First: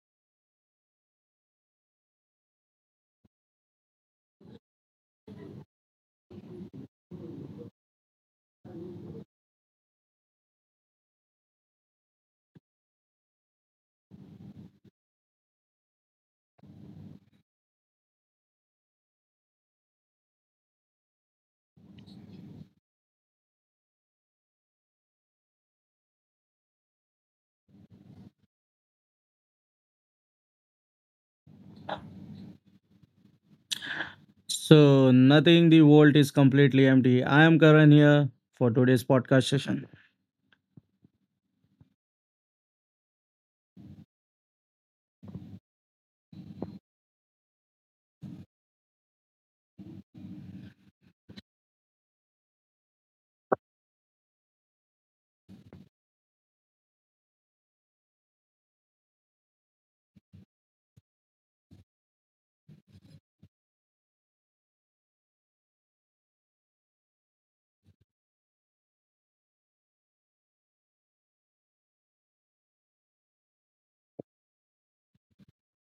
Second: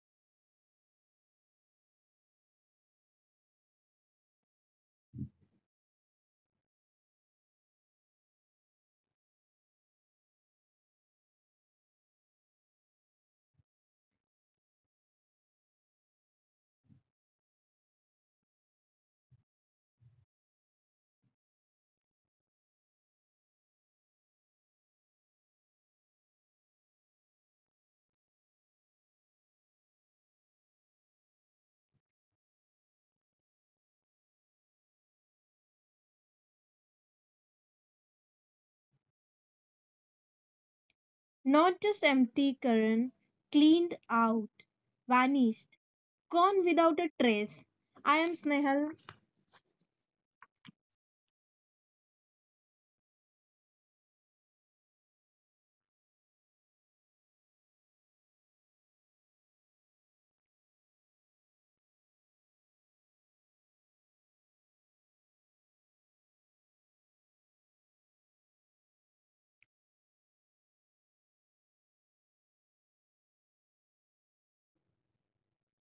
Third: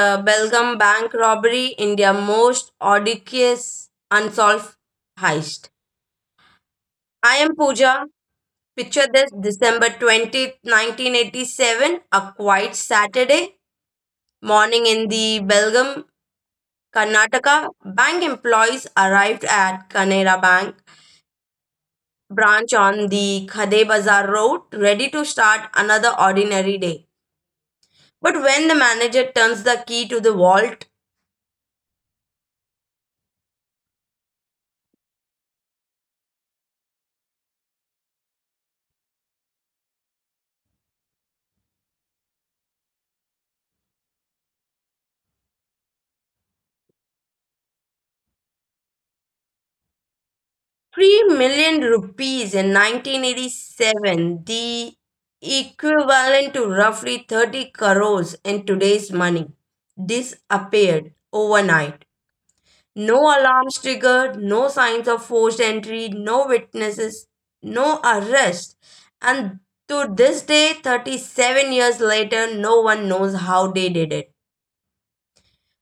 the Belgium bank robbery, India's most audacious unsolved heist. I am Pooja. Picture this: December 20th, 1987, a quiet Saturday morning in the Belgium, Karnataka. Bank employees arrived at Kanara Bank branch on the Khade Bazar Road, ready to start another ordinary day. But when the manager turns the key to the vault, So, nothing, the world is completely empty. I am Karan here for today's podcast session. Not just empty, Karan. Cleaned out. Vanished. Gone without a trace. I am Snehal. 3 million rupees in 1987, the equivalent to roughly 30 crores in today's money, disappeared overnight. No alarms triggered, no signs of forced entry, no witnesses, no arrest. And to this day, 37 years later, no one knows how they did it.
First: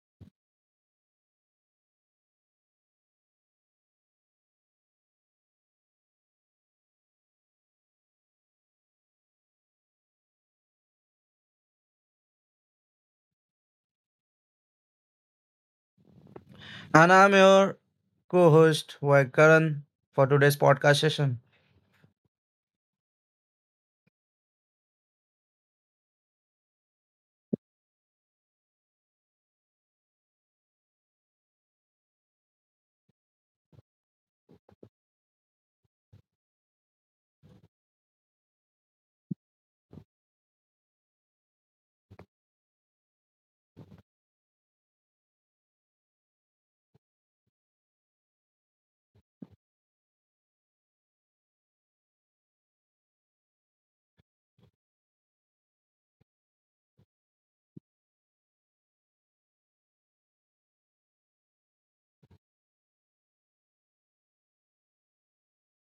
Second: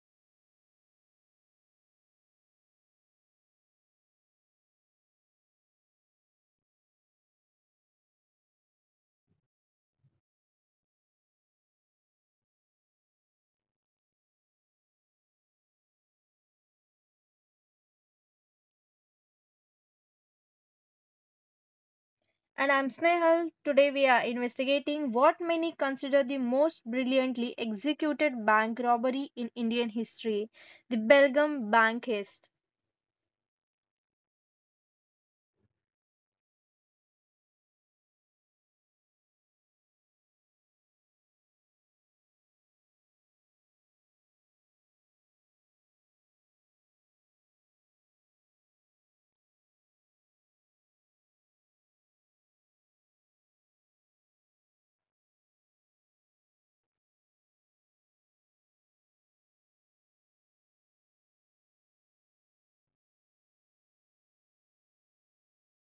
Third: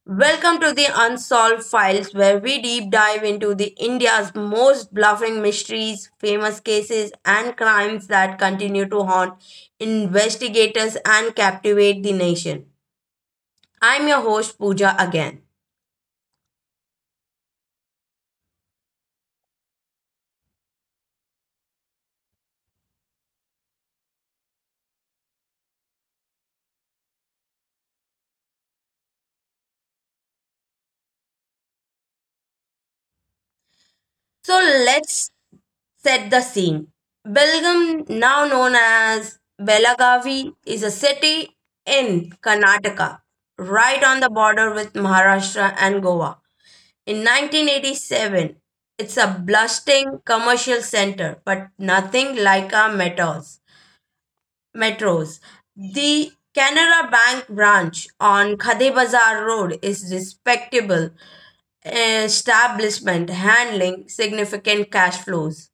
Welcome to the Unsolved Files, where we deep dive into the India's most bluffing mysteries, famous cases, and crimes that continue to haunt investigators and captivate the nation. I'm your host Pooja again. And I'm your co host, Karan, for today's podcast session. And I'm Snehal. Today we are investigating what many consider the most brilliantly executed bank robbery in Indian history, the Belgium bank heist. So let's set the scene. Belgaum, now known as Belagavi, is a city in Karnataka, right on the border with Maharashtra and Goa. In 1987, it's a bustling commercial center, but nothing like our metros. The Canara Bank branch on Khade Bazar Road is respectable establishment handling significant cash flows.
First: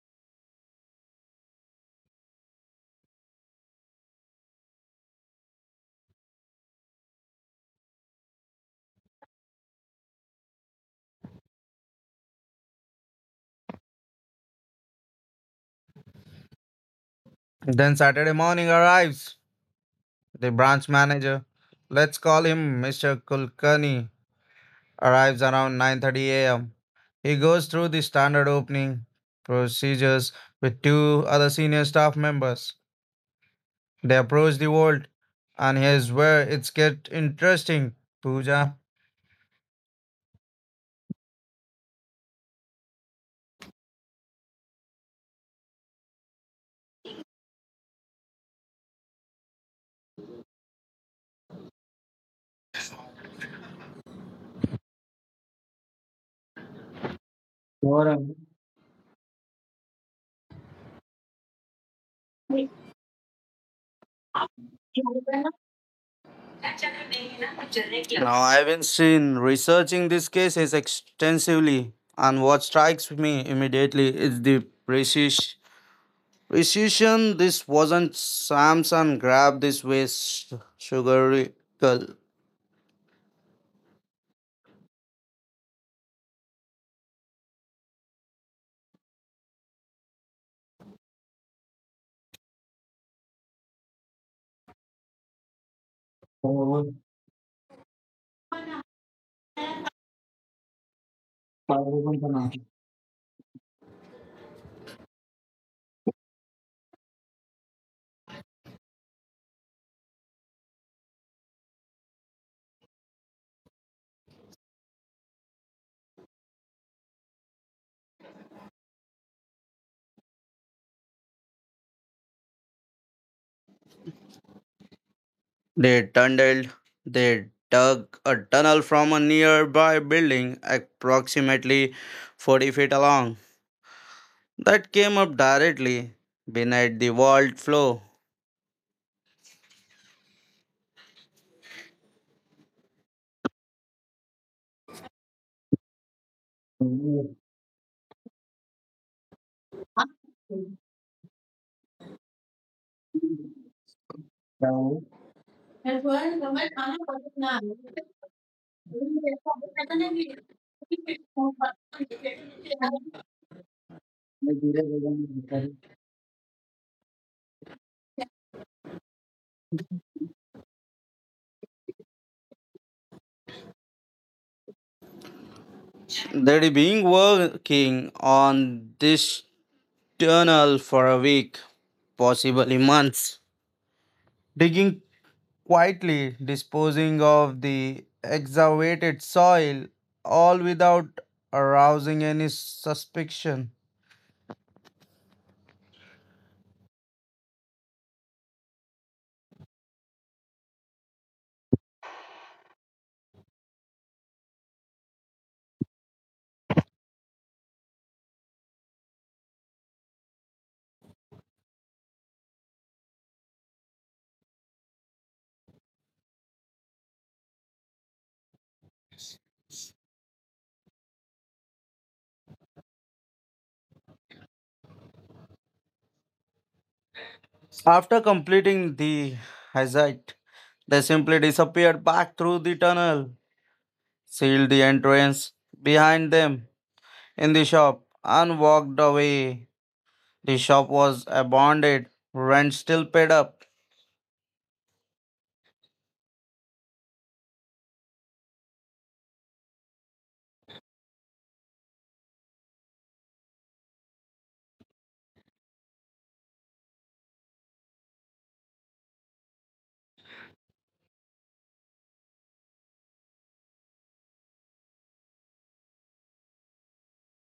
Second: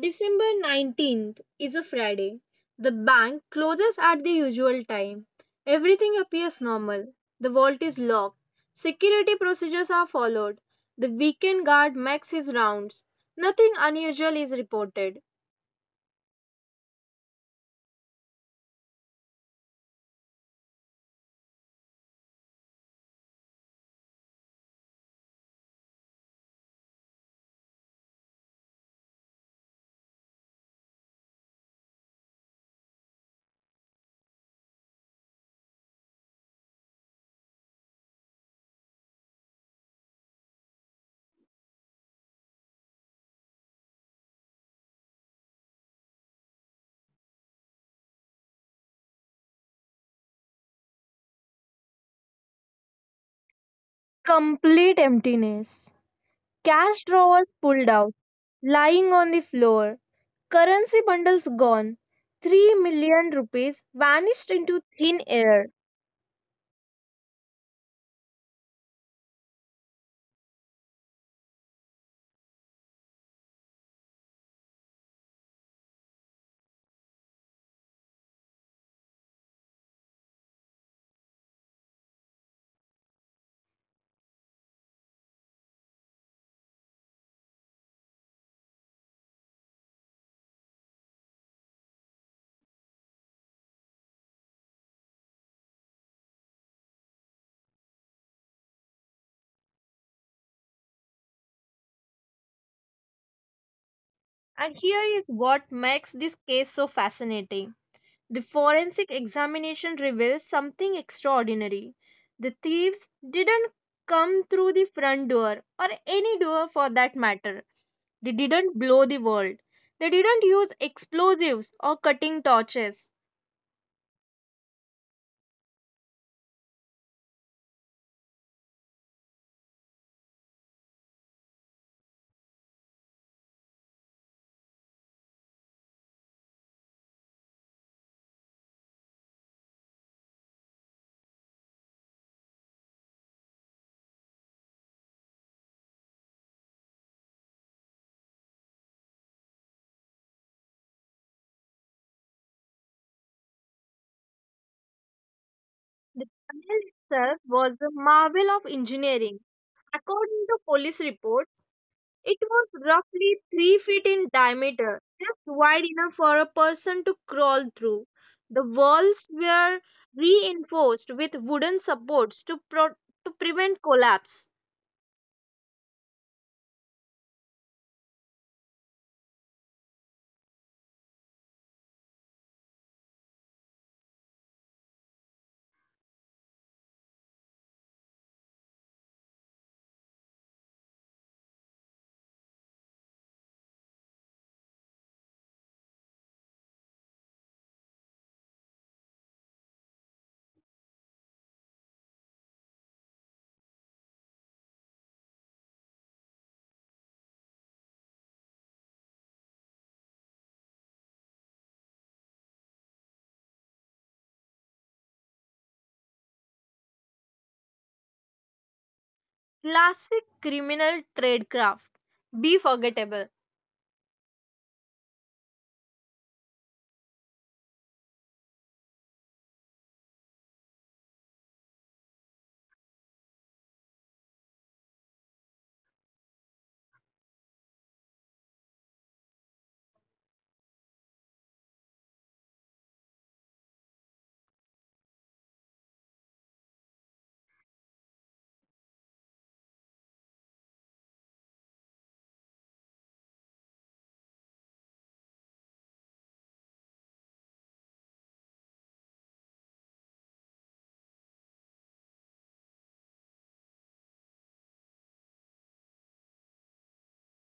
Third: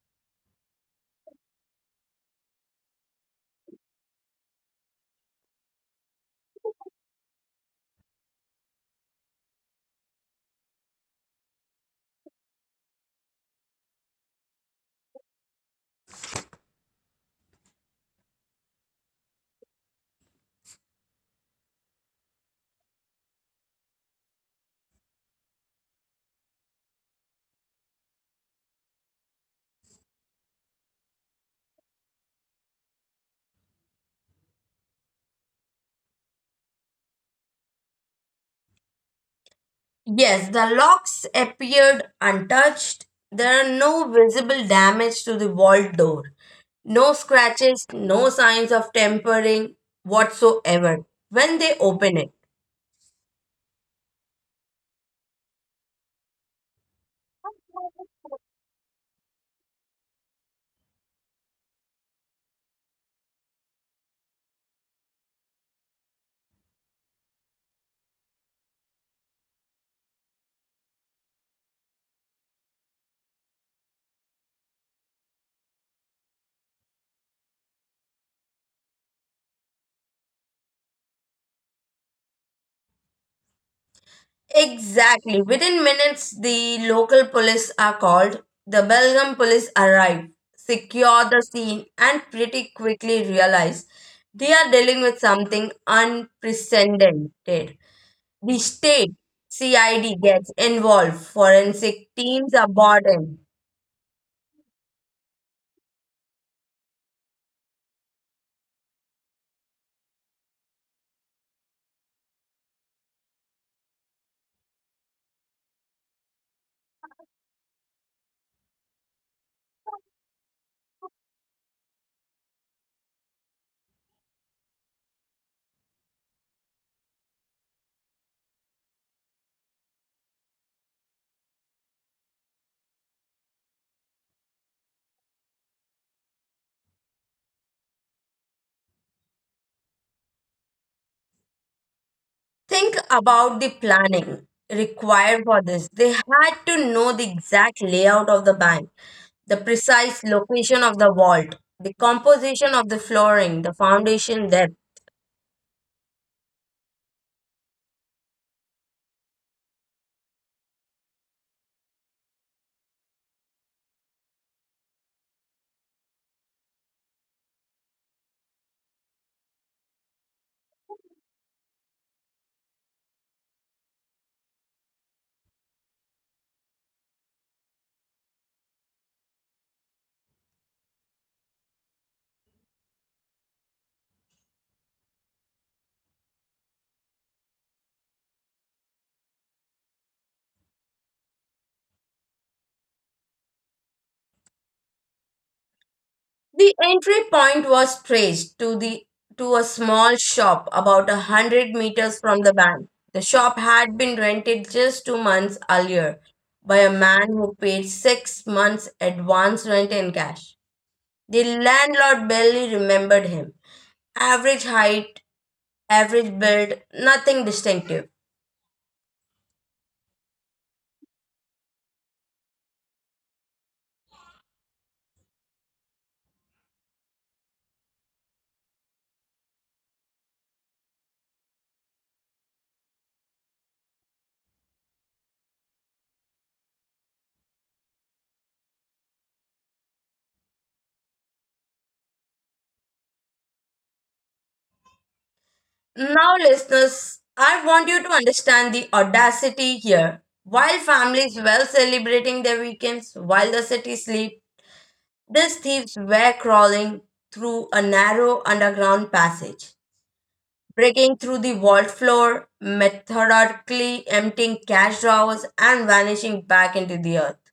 December 19th is a Friday. The bank closes at the usual time. Everything appears normal. The vault is locked. Security procedures are followed. The weekend guard makes his rounds. Nothing unusual is reported. Then Saturday morning arrives. The branch manager, let's call him Mr. Kulkarni, arrives around 9:30 a.m. He goes through the standard opening procedures with two other senior staff members. They approach the vault, and here's where it's get interesting. Pooja. Yes, the locks appeared untouched. There are no visible damage to the vault door. No scratches, no signs of tampering whatsoever when they open it. Complete emptiness. Cash drawers pulled out, lying on the floor. Currency bundles gone. 3 million rupees vanished into thin air. Now, I've been seen researching these cases extensively, and what strikes me immediately is the precision. precision. This wasn't Samson grab this waste sugary girl. Exactly. Within minutes, the local police are called. The Belgium police arrive, secure the scene, and pretty quickly realize they are dealing with something unprecedented. The state CID gets involved, forensic teams are brought in. And here is what makes this case so fascinating. The forensic examination reveals something extraordinary. The thieves didn't come through the front door or any door for that matter. They didn't blow the world. They didn't use explosives or cutting torches. They tunneled, they dug a tunnel from a nearby building approximately 40 feet long that came up directly beneath the vault floor. Think about the planning required for this. They had to know the exact layout of the bank, the precise location of the vault, the composition of the flooring, the foundation depth. Well, The well, tama tunnel ka itself na. was a They'd marvel of engineering. According to police reports, it was roughly 3 feet in diameter, just wide enough for a person to crawl through. The walls were reinforced with wooden supports to to prevent collapse. been working on this tunnel for a week, possibly months, digging quietly, disposing of the excavated soil, all without arousing any suspicion. The entry point was traced to a small shop about 100 meters from the bank. The shop had been rented just 2 months earlier by a man who paid 6 months advance rent in cash. The landlord barely remembered him. Average height, average build, nothing distinctive. Classic criminal tradecraft. Be forgettable. After completing the hazard, they simply disappeared back through the tunnel, sealed the entrance behind them in the shop, and walked away. The shop was abandoned, rent still paid up. Now, listeners, I want you to understand the audacity here. While families well celebrating their weekends, while the city sleeps, these thieves were crawling through a narrow underground passage, breaking through the vault floor, methodically emptying cash drawers, and vanishing back into the earth.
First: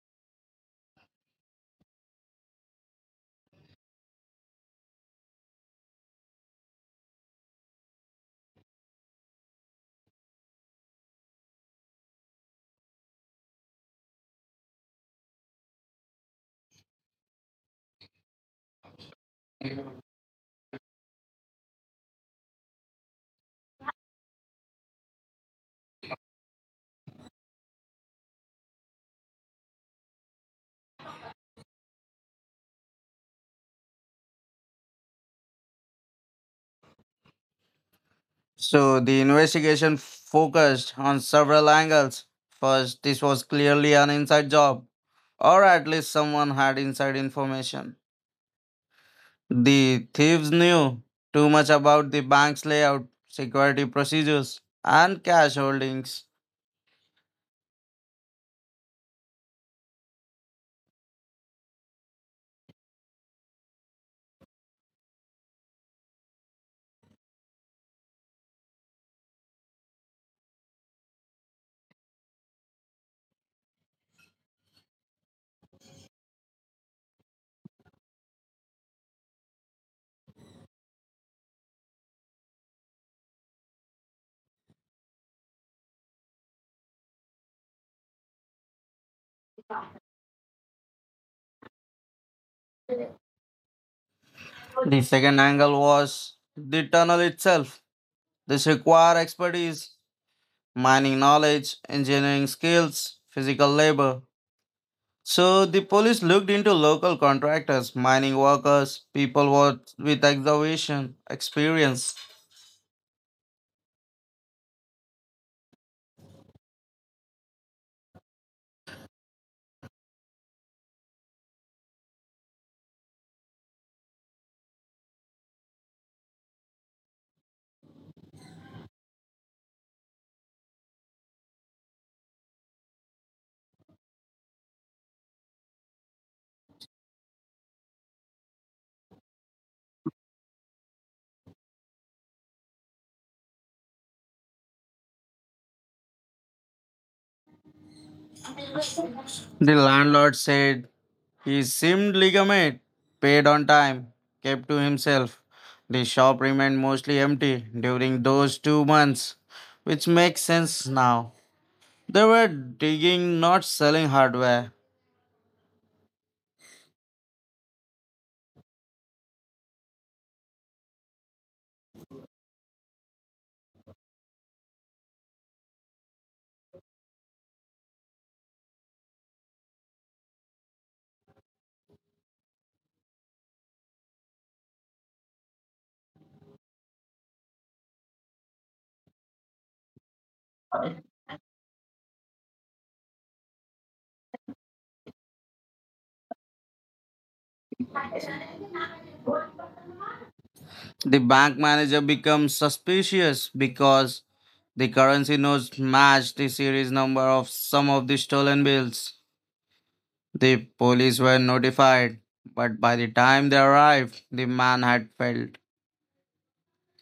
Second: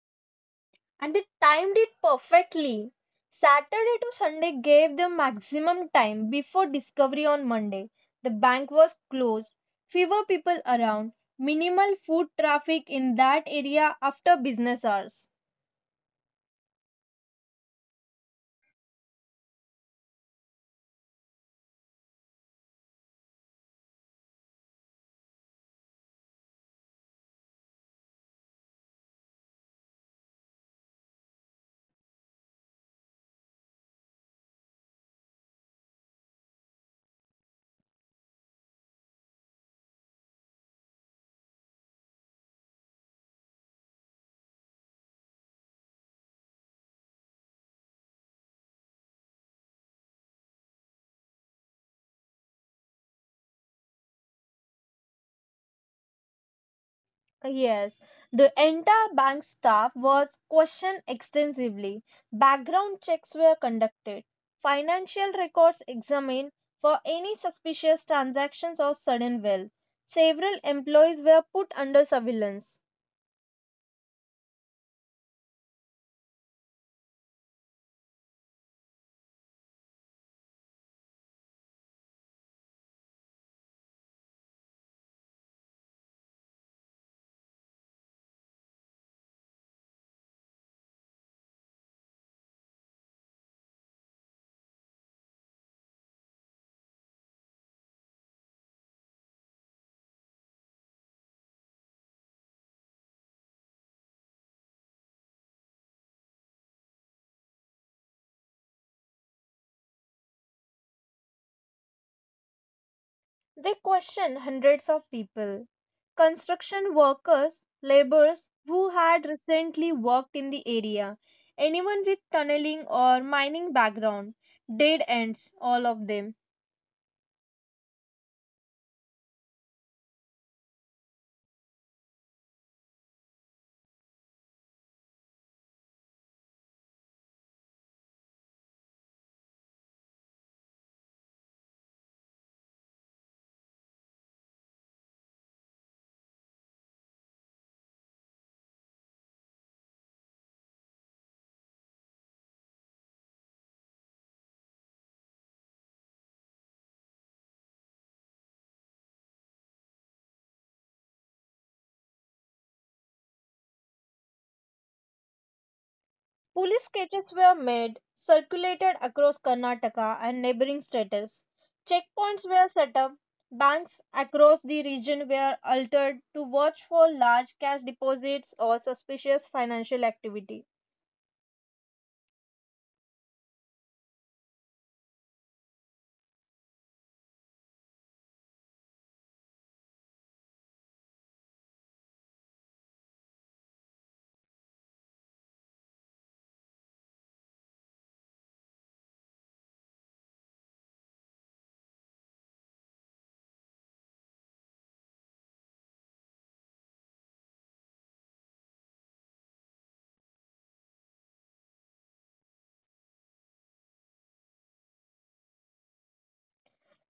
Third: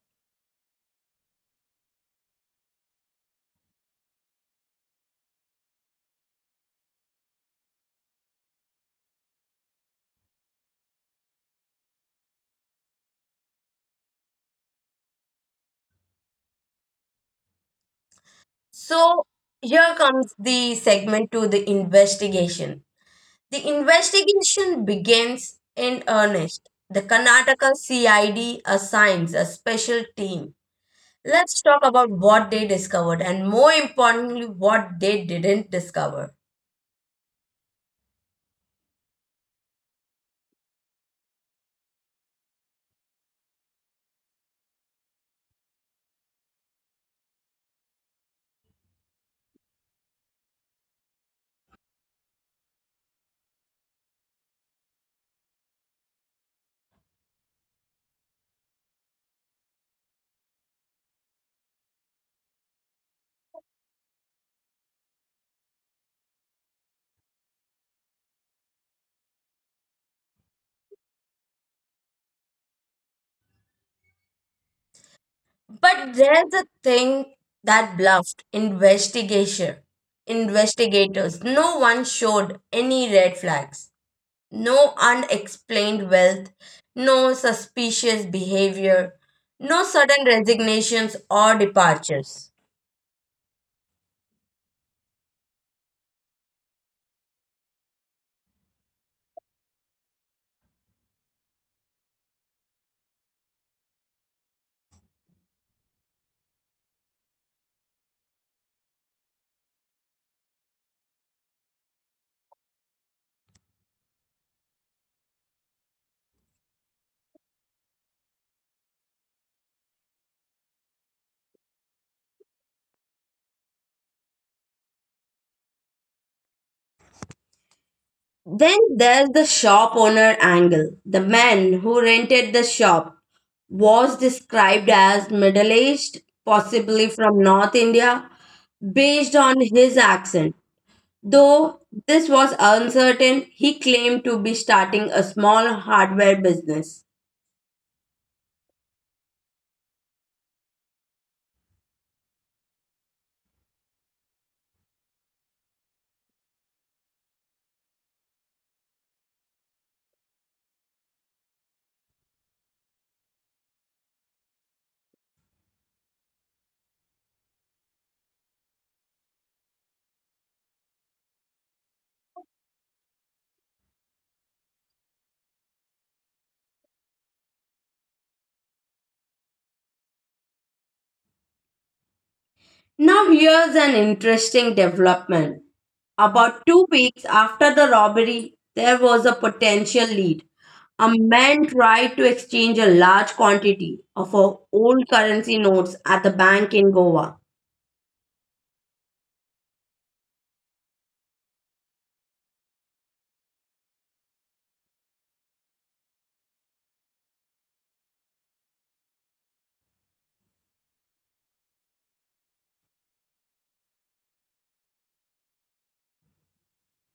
And they timed it perfectly. Saturday to Sunday gave them maximum time before discovery on Monday. The bank was closed, fewer people around, minimal foot traffic in that area after business hours. So, here comes the segment to the investigation. The investigation begins in earnest. The Karnataka CID assigns a special team. Let's talk about what they discovered and, more importantly, what they didn't discover. So the investigation focused on several angles. First, this was clearly an inside job, or at least someone had inside information. The thieves knew too much about the bank's layout, security procedures, and cash holdings. Yes, the entire bank staff was questioned extensively. Background checks were conducted. Financial records examined for any suspicious transactions or sudden wealth. Several employees were put under surveillance. But there's a thing that bluffed investigation investigators. No one showed any red flags. No unexplained wealth, no suspicious behavior, no sudden resignations or departures. The second angle was the tunnel itself. This required expertise, mining knowledge, engineering skills, physical labor. So the police looked into local contractors, mining workers, people with excavation experience. They questioned hundreds of people, construction workers, laborers who had recently worked in the area, anyone with tunneling or mining background. Dead ends, all of them. Then there's the shop owner angle. The man who rented the shop was described as middle aged, possibly from North India, based on his accent. Though this was uncertain, he claimed to be starting a small hardware business. The landlord said he seemed legitimate, paid on time, kept to himself. The shop remained mostly empty during those 2 months, which makes sense now. They were digging, not selling hardware. Police sketches were made, circulated across Karnataka and neighboring states. Checkpoints were set up, banks across the region were altered to watch for large cash deposits or suspicious financial activity. Now, here's an interesting development. About 2 weeks after the robbery, there was a potential lead. A man tried to exchange a large quantity of old currency notes at the bank in Goa. The bank manager becomes suspicious because the currency notes match the series number of some of the stolen bills. The police were notified, but by the time they arrived, the man had failed.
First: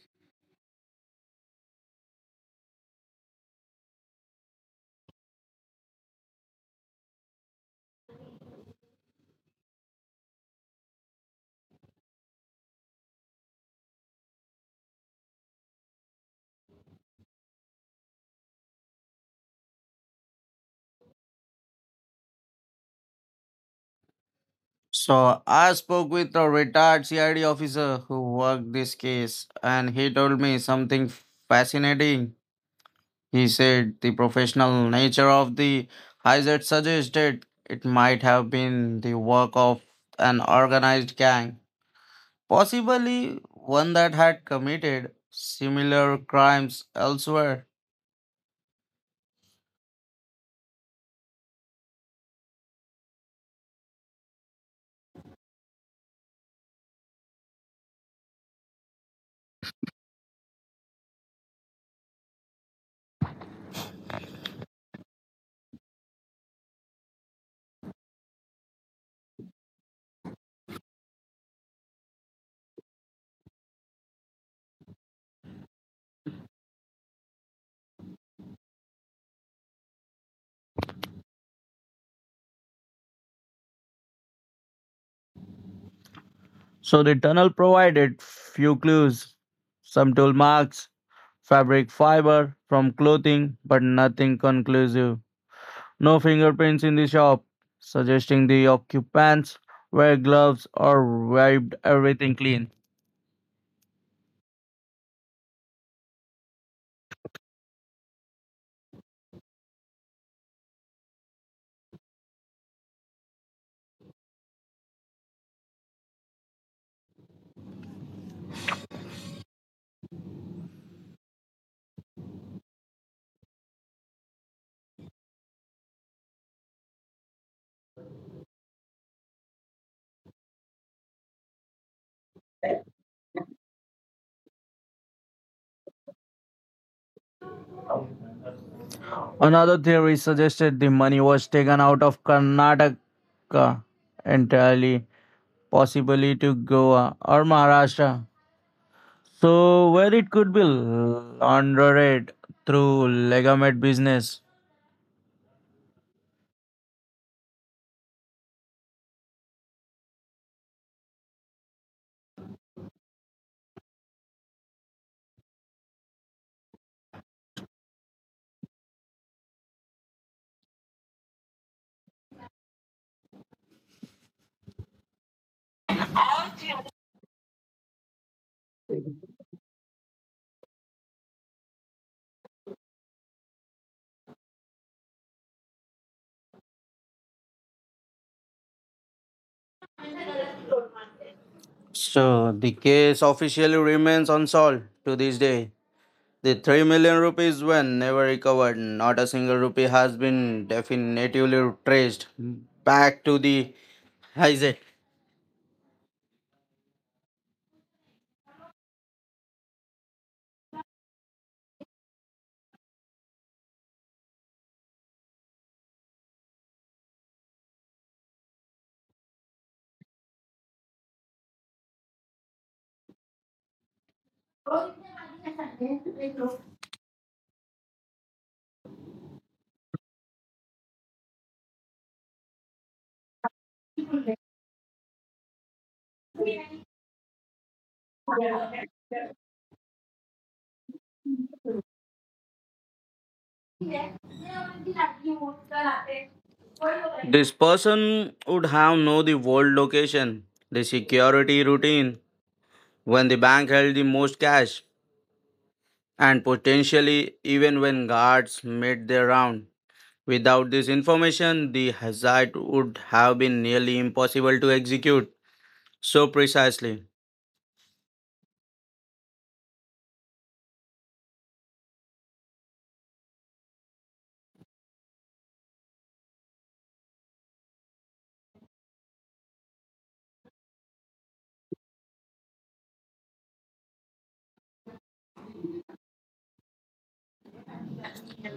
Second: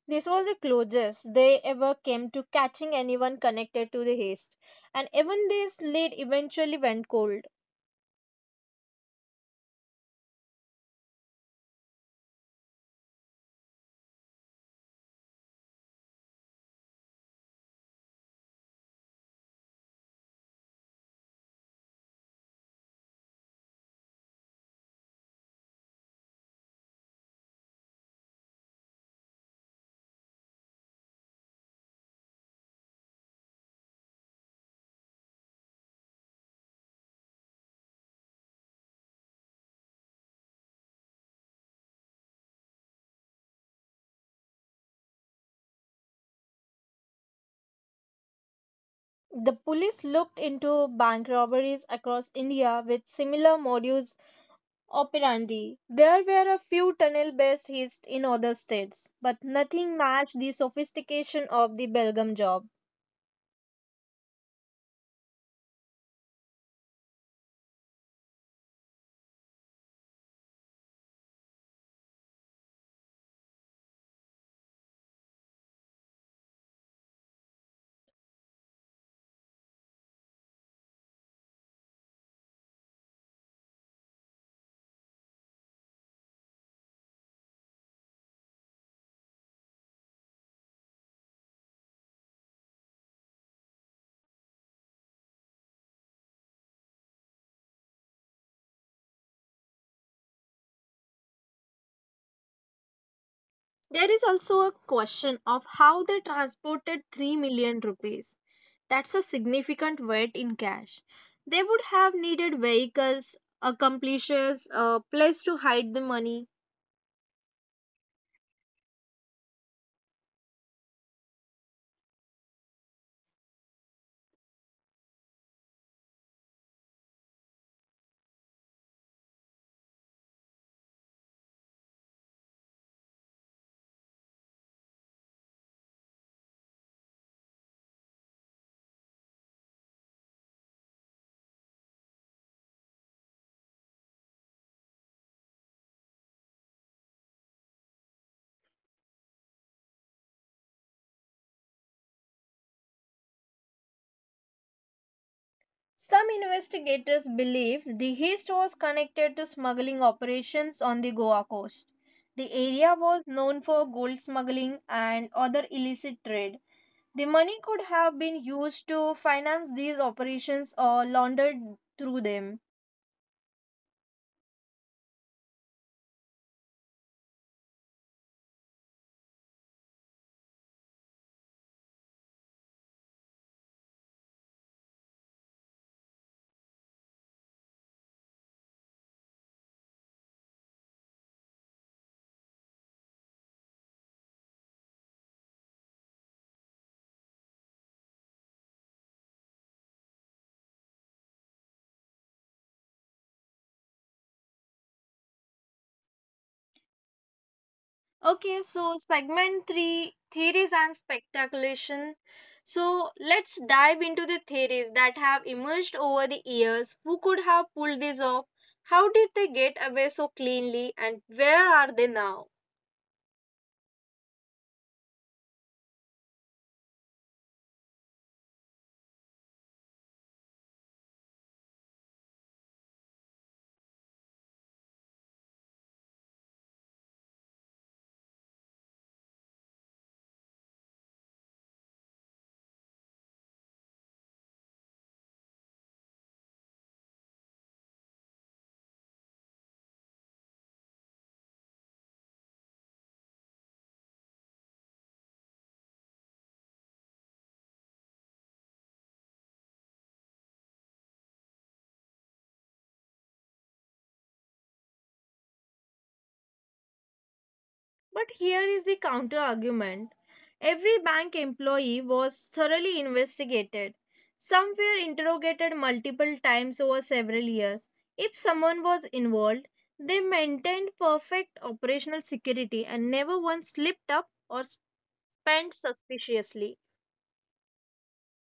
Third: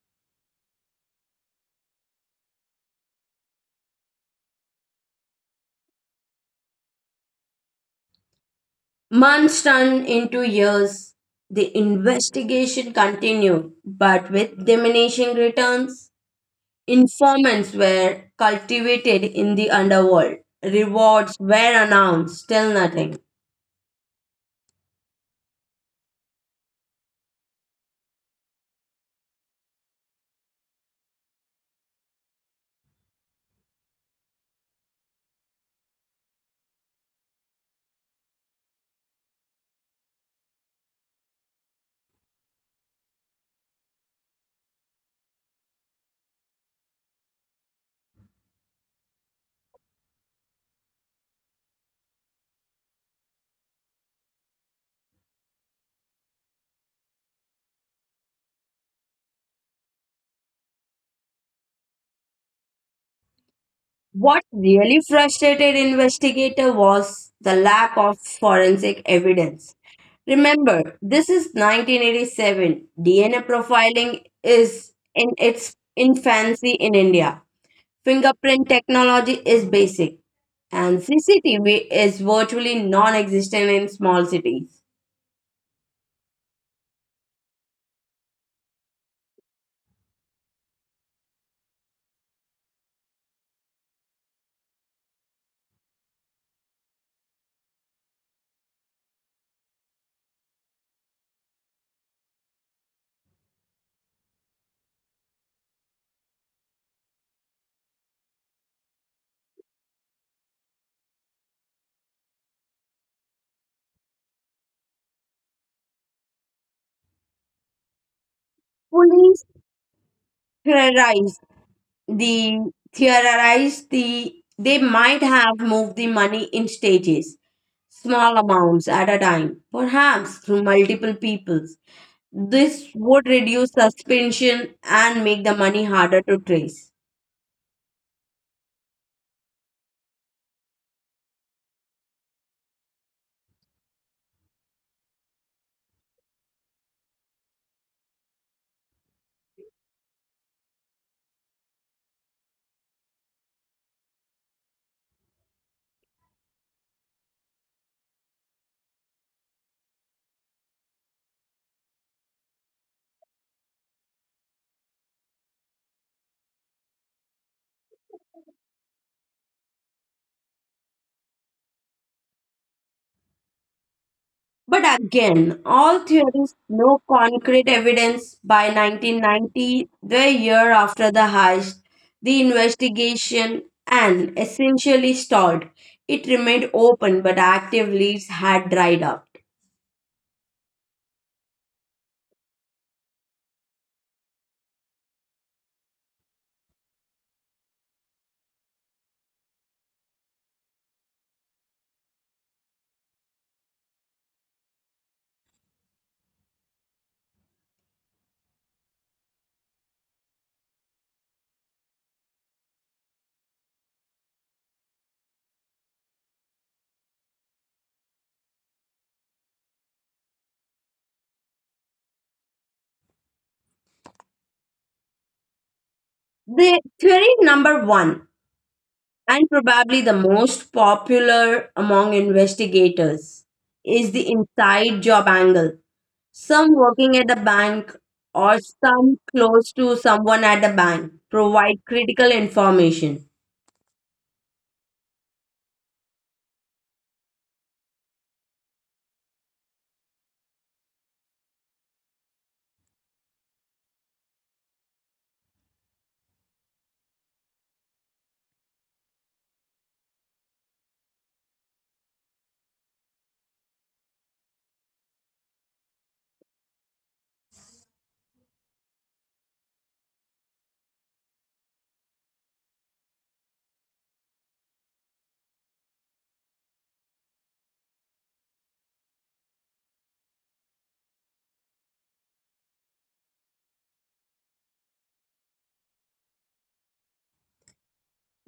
This was the closest they ever came to catching anyone connected to the heist, and even this lead eventually went cold. Months turned into years. The investigation continued, but with diminishing returns. Informants were cultivated in the underworld. Rewards were announced, still nothing. So I spoke with a retired CID officer who worked this case, and he told me something fascinating. He said the professional nature of the hazard suggested it might have been the work of an organized gang, possibly one that had committed similar crimes elsewhere. The police looked into bank robberies across India with similar modus operandi. There were a few tunnel based heists in other states, but nothing matched the sophistication of the Belgium job. What really frustrated investigator was the lack of forensic evidence. Remember, this is 1987. DNA profiling is in its infancy in India. Fingerprint technology is basic, and CCTV is virtually non-existent in small cities. So the tunnel provided few clues, some tool marks, fabric fiber from clothing, but nothing conclusive. No fingerprints in the shop, suggesting the occupants wear gloves or wiped everything clean. There is also a question of how they transported 3 million rupees. That's a significant weight in cash. They would have needed vehicles, accomplices, a place to hide the money. Police theorized the theorized the they might have moved the money in stages, small amounts at a time, perhaps through multiple peoples. This would reduce suspension and make the money harder to trace. Another theory suggested the money was taken out of Karnataka entirely, possibly to Goa or Maharashtra, so where it could be laundered through legitimate business. Some investigators believe the heist was connected to smuggling operations on the Goa coast. The area was known for gold smuggling and other illicit trade. The money could have been used to finance these operations or laundered through them. But again, all theories, no concrete evidence. By 1990, the year after the heist, the investigation and essentially stalled. It remained open, but active leads had dried up. So the case officially remains unsolved to this day. The 3 million rupees were never recovered. Not a single rupee has been definitively traced back to the Isaac. Okay, so segment three, theories and speculation. So let's dive into the theories that have emerged over the years. Who could have pulled this off? How did they get away so cleanly? And where are they now? The theory number one, and probably the most popular among investigators, is the inside job angle. Some working at the bank or some close to someone at the bank provide critical information. This person would have known the world location, the security routine, when the bank held the most cash, and potentially even when guards made their round. Without this information, the hazard would have been nearly impossible to execute so precisely. But here is the counter argument. Every bank employee was thoroughly investigated. Some were interrogated multiple times over several years. If someone was involved, they maintained perfect operational security and never once slipped up or spent suspiciously.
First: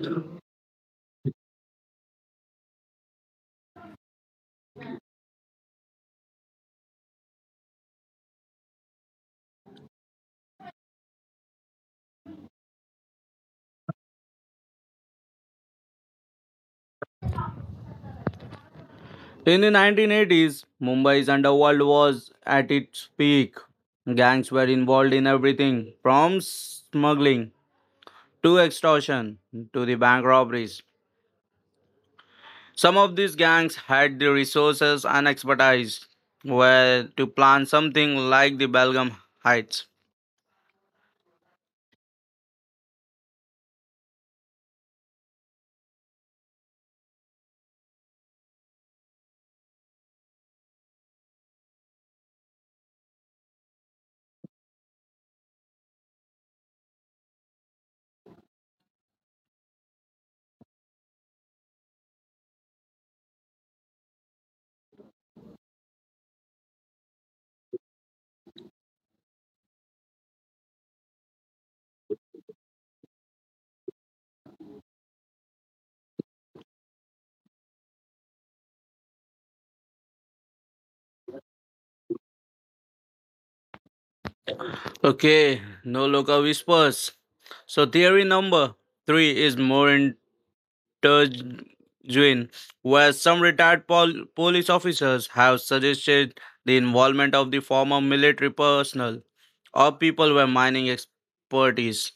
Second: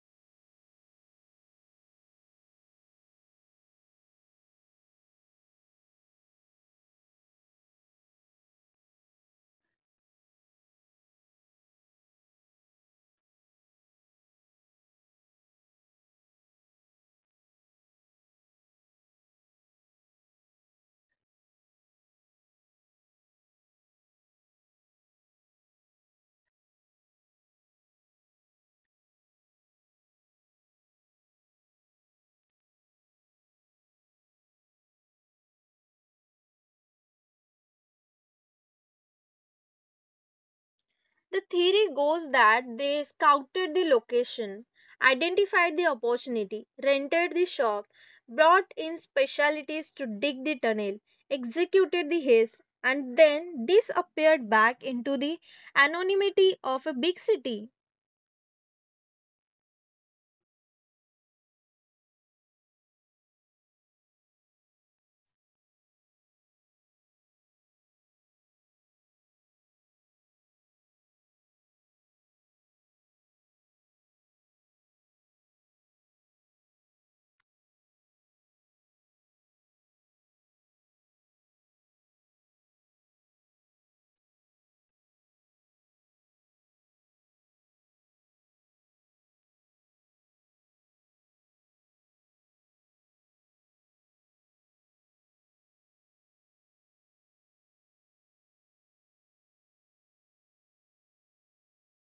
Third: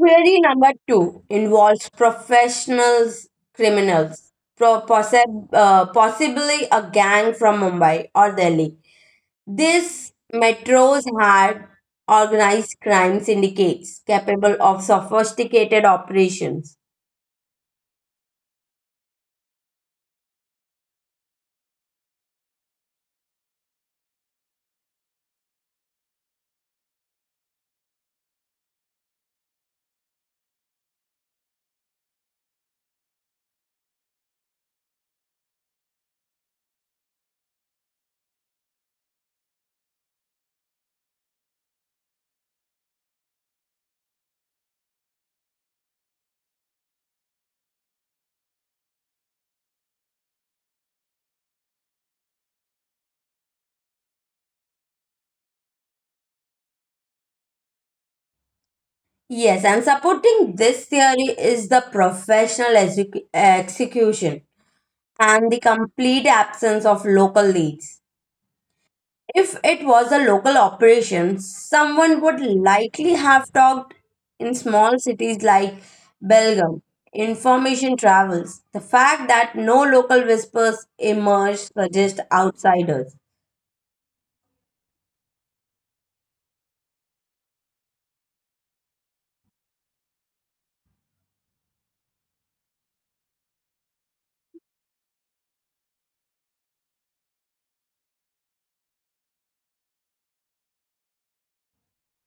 Query number two involves professionals, criminals, possibly a gang from Mumbai or Delhi. This metros had organized crime syndicates capable of sophisticated operations. In the 1980s, Mumbai's underworld was at its peak. Gangs were involved in everything from smuggling to extortion to the bank robberies. Some of these gangs had the resources and expertise where to plan something like the Belgium Heights. The theory goes that they scouted the location, identified the opportunity, rented the shop, brought in specialities to dig the tunnel, executed the heist, and then disappeared back into the anonymity of a big city. Yes, and supporting this theory is the professional execution and the complete absence of local leads. If it was a local operation, someone would likely have talked in small cities like Belgium. Information travels. The fact that no local whispers emerged suggests outsiders. Okay, no local whispers. So theory number three is more intertwined, where some retired police officers have suggested the involvement of the former military personnel or people with mining expertise.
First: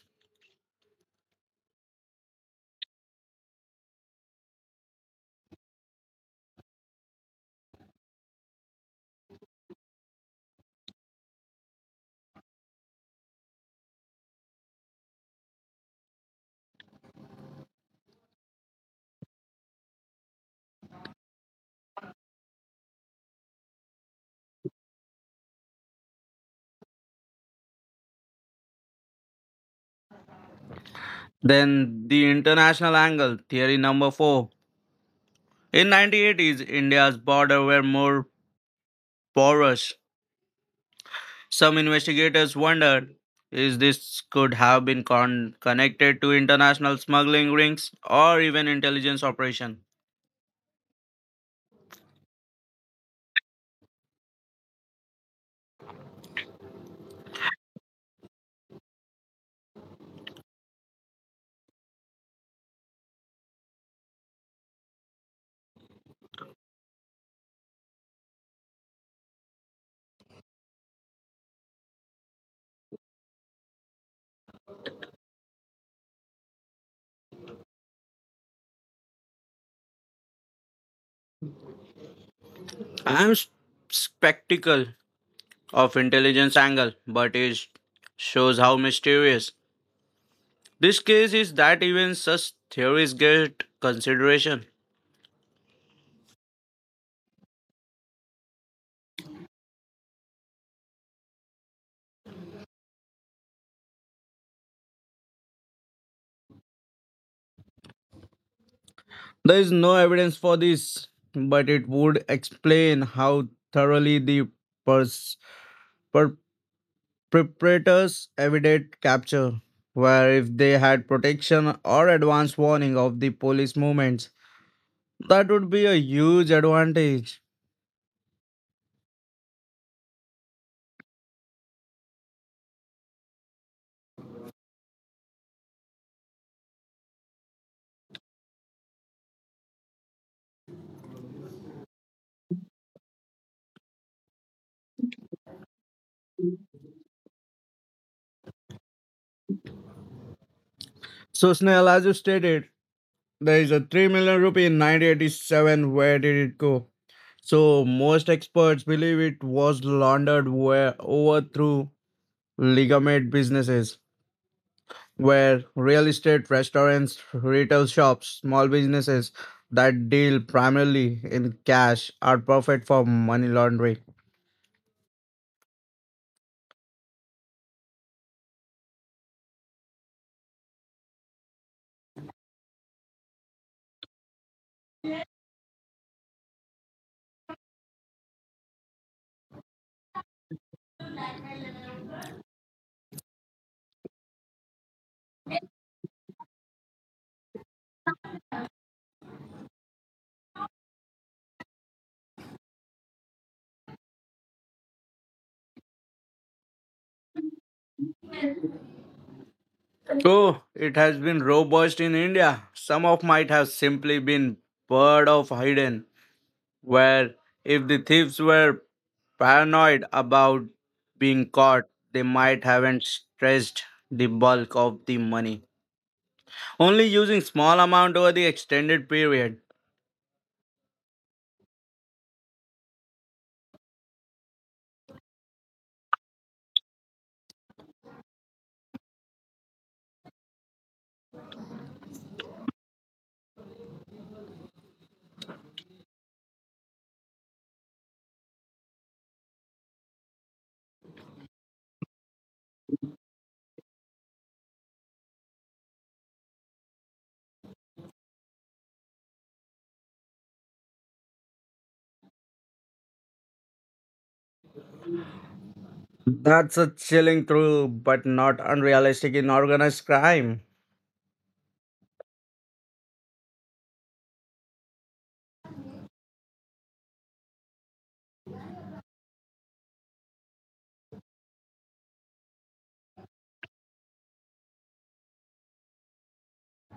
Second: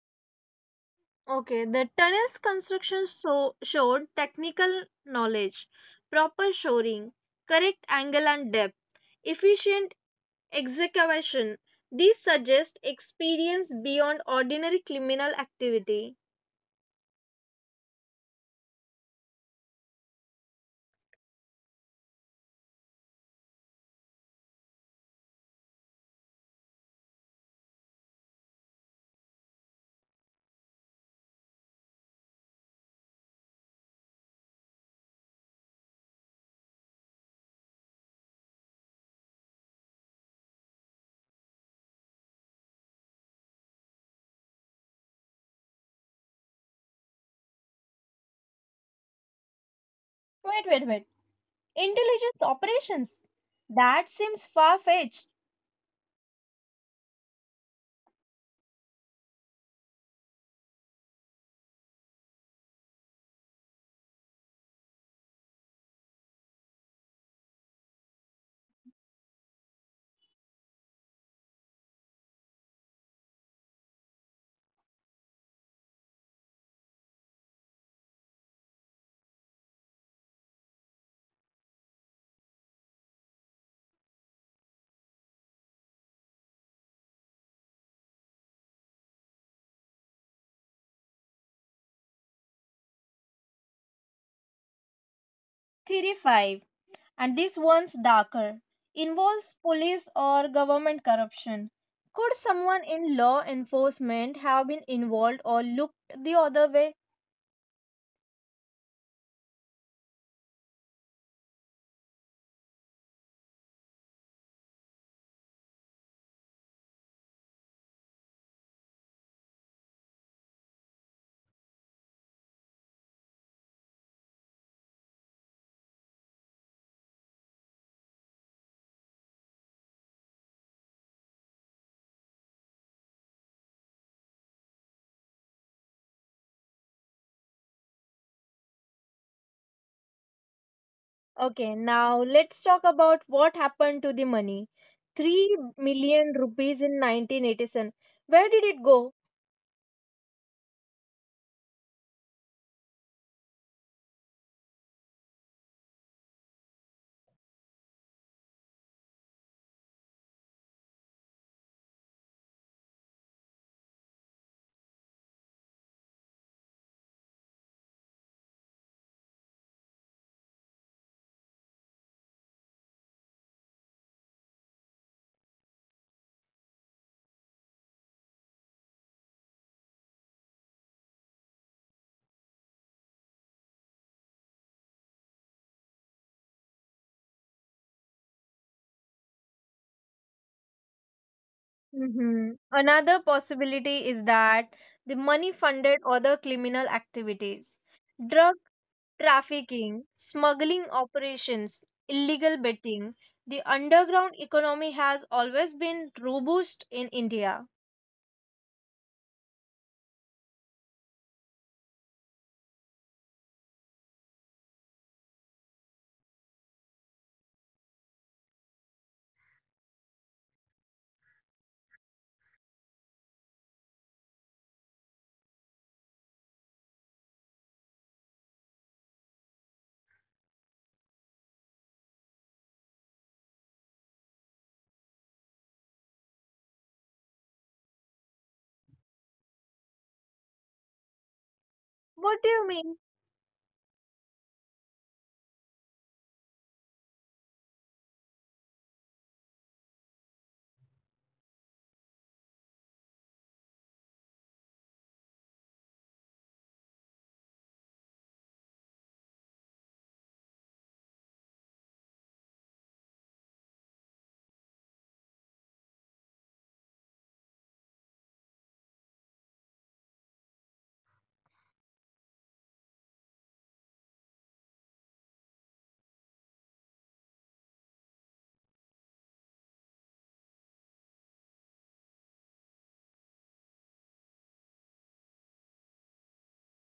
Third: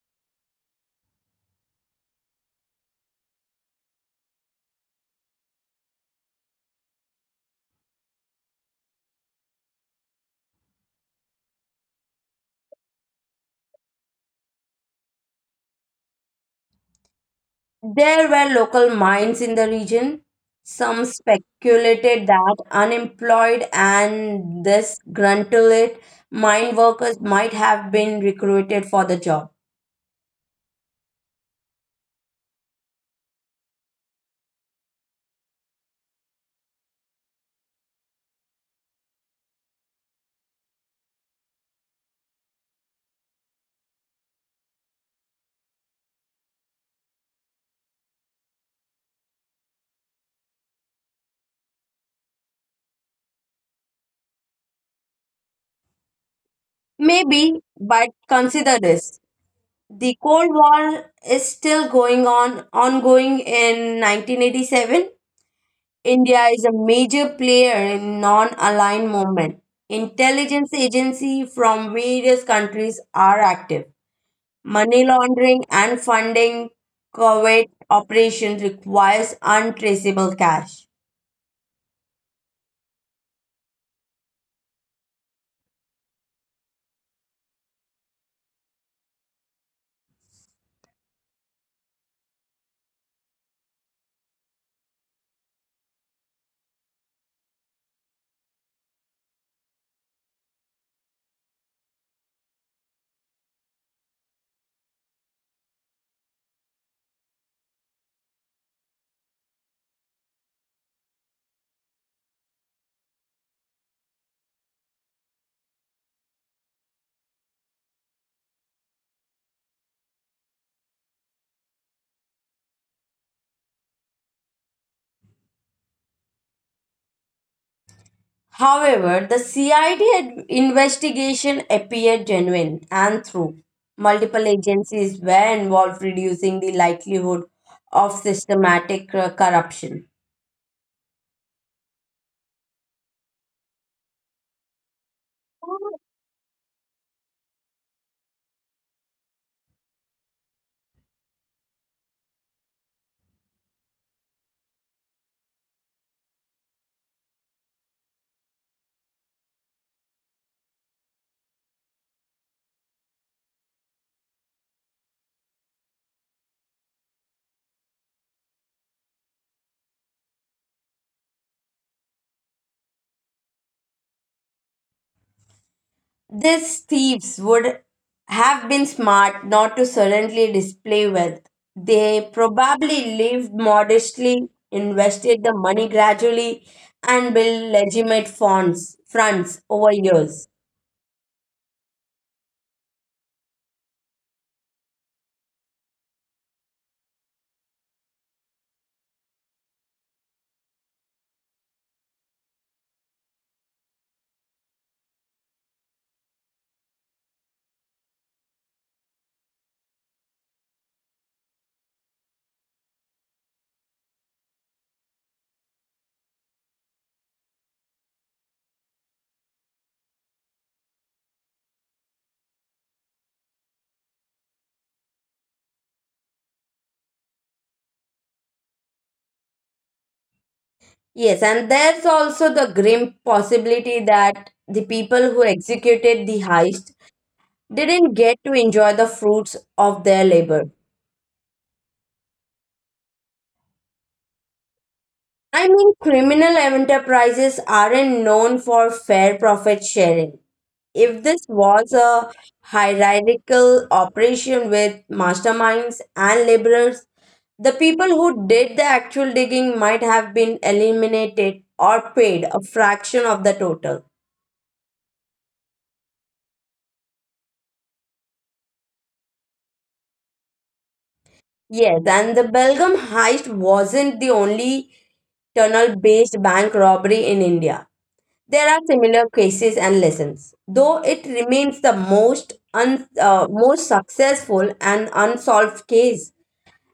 Okay, the tunnel's construction showed technical knowledge, proper shoring, correct angle and depth, efficient execution. These suggest experience beyond ordinary criminal activity. There were local mines in the region. Some speculated that unemployed and disgruntled mine workers might have been recruited for the job. Then the international angle, theory number four. In 1980s, India's border were more porous. Some investigators wondered is this could have been connected to international smuggling rings or even intelligence operation. Wait, wait, wait. Intelligence operations. That seems far fetched. Maybe, but consider this: the Cold War is still going on, ongoing in 1987. India is a major player in non-aligned movement. Intelligence agencies from various countries are active. Money laundering and funding covert operations requires untraceable cash. I am skeptical of intelligence angle, but it shows how mysterious this case is that even such theories get consideration. Theory 5. And this one's darker. Involves police or government corruption. Could someone in law enforcement have been involved or looked the other way? There is no evidence for this, but it would explain how thoroughly the pers- per- Preparators evaded capture, where if they had protection or advance warning of the police movements, that would be a huge advantage. However, the investigation appeared genuine and through. Multiple agencies were involved, reducing the likelihood of systematic corruption. Okay, now let's talk about what happened to the money. 3 million rupees in 1987. Where did it go? So, Snell, as you stated, there is a 3 million rupee in 1987. Where did it go? So, most experts believe it was laundered where over through legitimate businesses where real estate, restaurants, retail shops, small businesses that deal primarily in cash are perfect for money laundering. These thieves would have been smart not to suddenly display wealth. They probably lived modestly, invested the money gradually, and built legitimate funds, fronts over years. Mhm. Another possibility is that the money funded other criminal activities, drug trafficking, smuggling operations, illegal betting. The underground economy has always been robust in India. Oh, it has been robust in India. Some of might have simply been bird of hidden, where if the thieves were paranoid about being caught, they might haven't stressed the bulk of the money, only using small amount over the extended period. Yes, and there's also the grim possibility that the people who executed the heist didn't get to enjoy the fruits of their labor. What do you mean? I mean, criminal enterprises aren't known for fair profit sharing. If this was a hierarchical operation with masterminds and laborers, the people who did the actual digging might have been eliminated or paid a fraction of the total. That's a chilling true but not unrealistic in organized crime. Yes, and the Belgium heist wasn't the only tunnel based bank robbery in India. There are similar cases and lessons, though it remains the most successful and unsolved case.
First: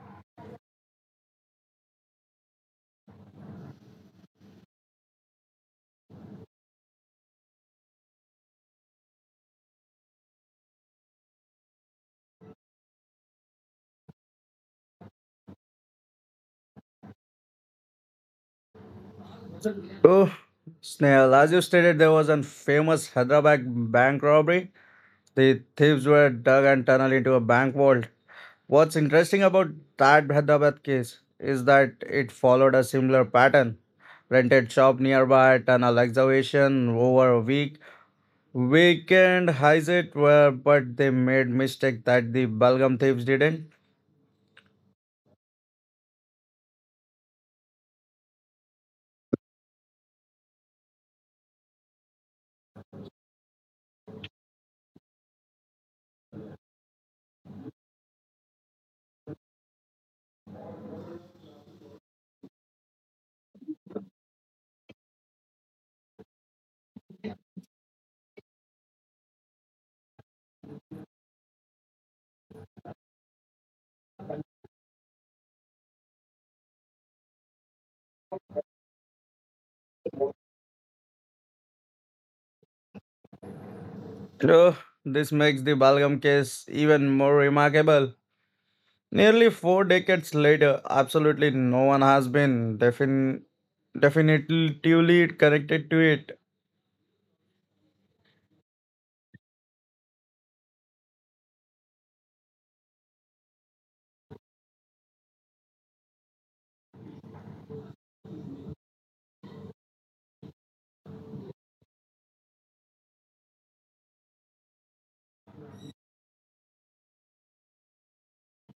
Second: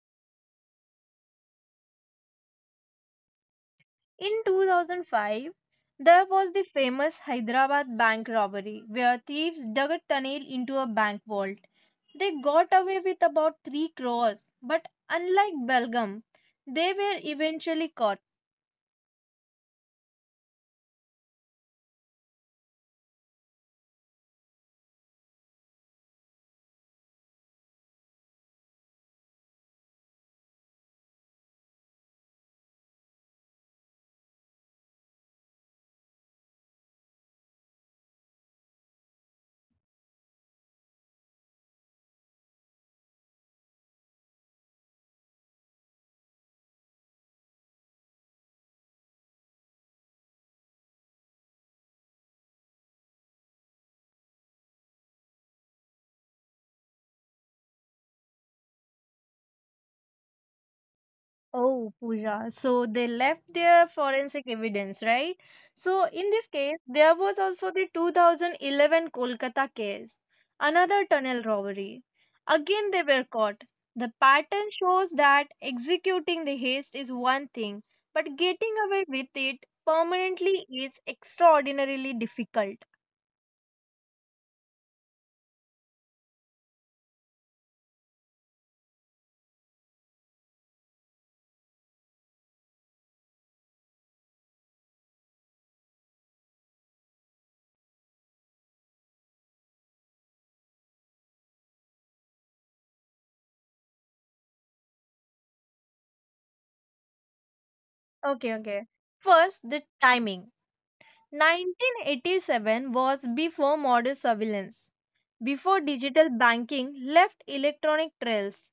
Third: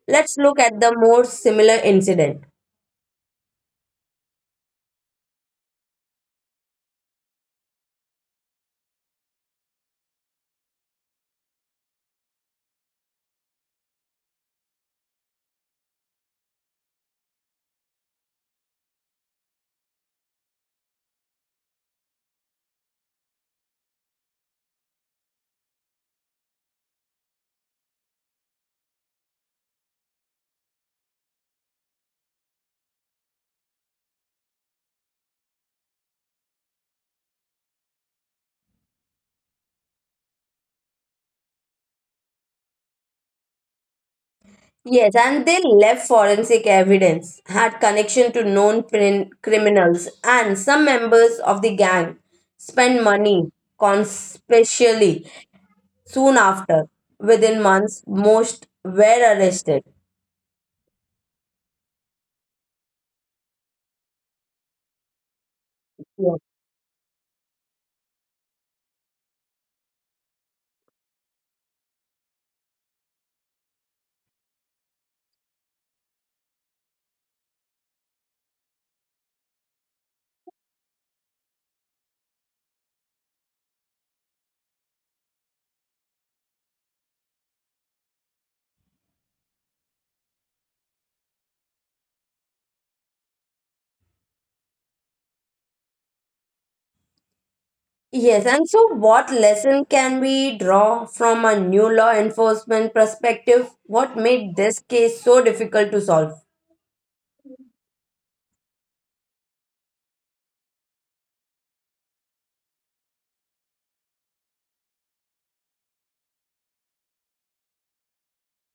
Let's look at the more similar incident. In 2005, there was the famous Hyderabad bank robbery where thieves dug a tunnel into a bank vault. They got away with about 3 crores, but unlike Belgium, they were eventually caught. Oh, Snail, as you stated, there was a famous Hyderabad bank robbery. The thieves were dug and tunneled into a bank vault. What's interesting about that Hyderabad case is that it followed a similar pattern. Rented shop nearby, tunnel excavation over a week. Weekend highs it were, but they made mistake that the Belgium thieves didn't. Yes, and they left forensic evidence, had connection to known criminals, and some members of the gang spent money conspicuously. Soon after, within months, most were arrested. Oh, Pooja. So they left their forensic evidence, right? So in Yeah. this case, there was also the 2011 Kolkata case, another tunnel robbery. Again, they were caught. The pattern shows that executing the haste is one thing, but getting away with it permanently is extraordinarily difficult. True, this makes the Balgam case even more remarkable. Nearly four decades later, absolutely no one has been definitively connected to it. Yes, and so what lesson can we draw from a new law enforcement perspective? What made this case so difficult to solve? Okay, okay. First, the timing. 1987 was before modern surveillance, before digital banking left electronic trails,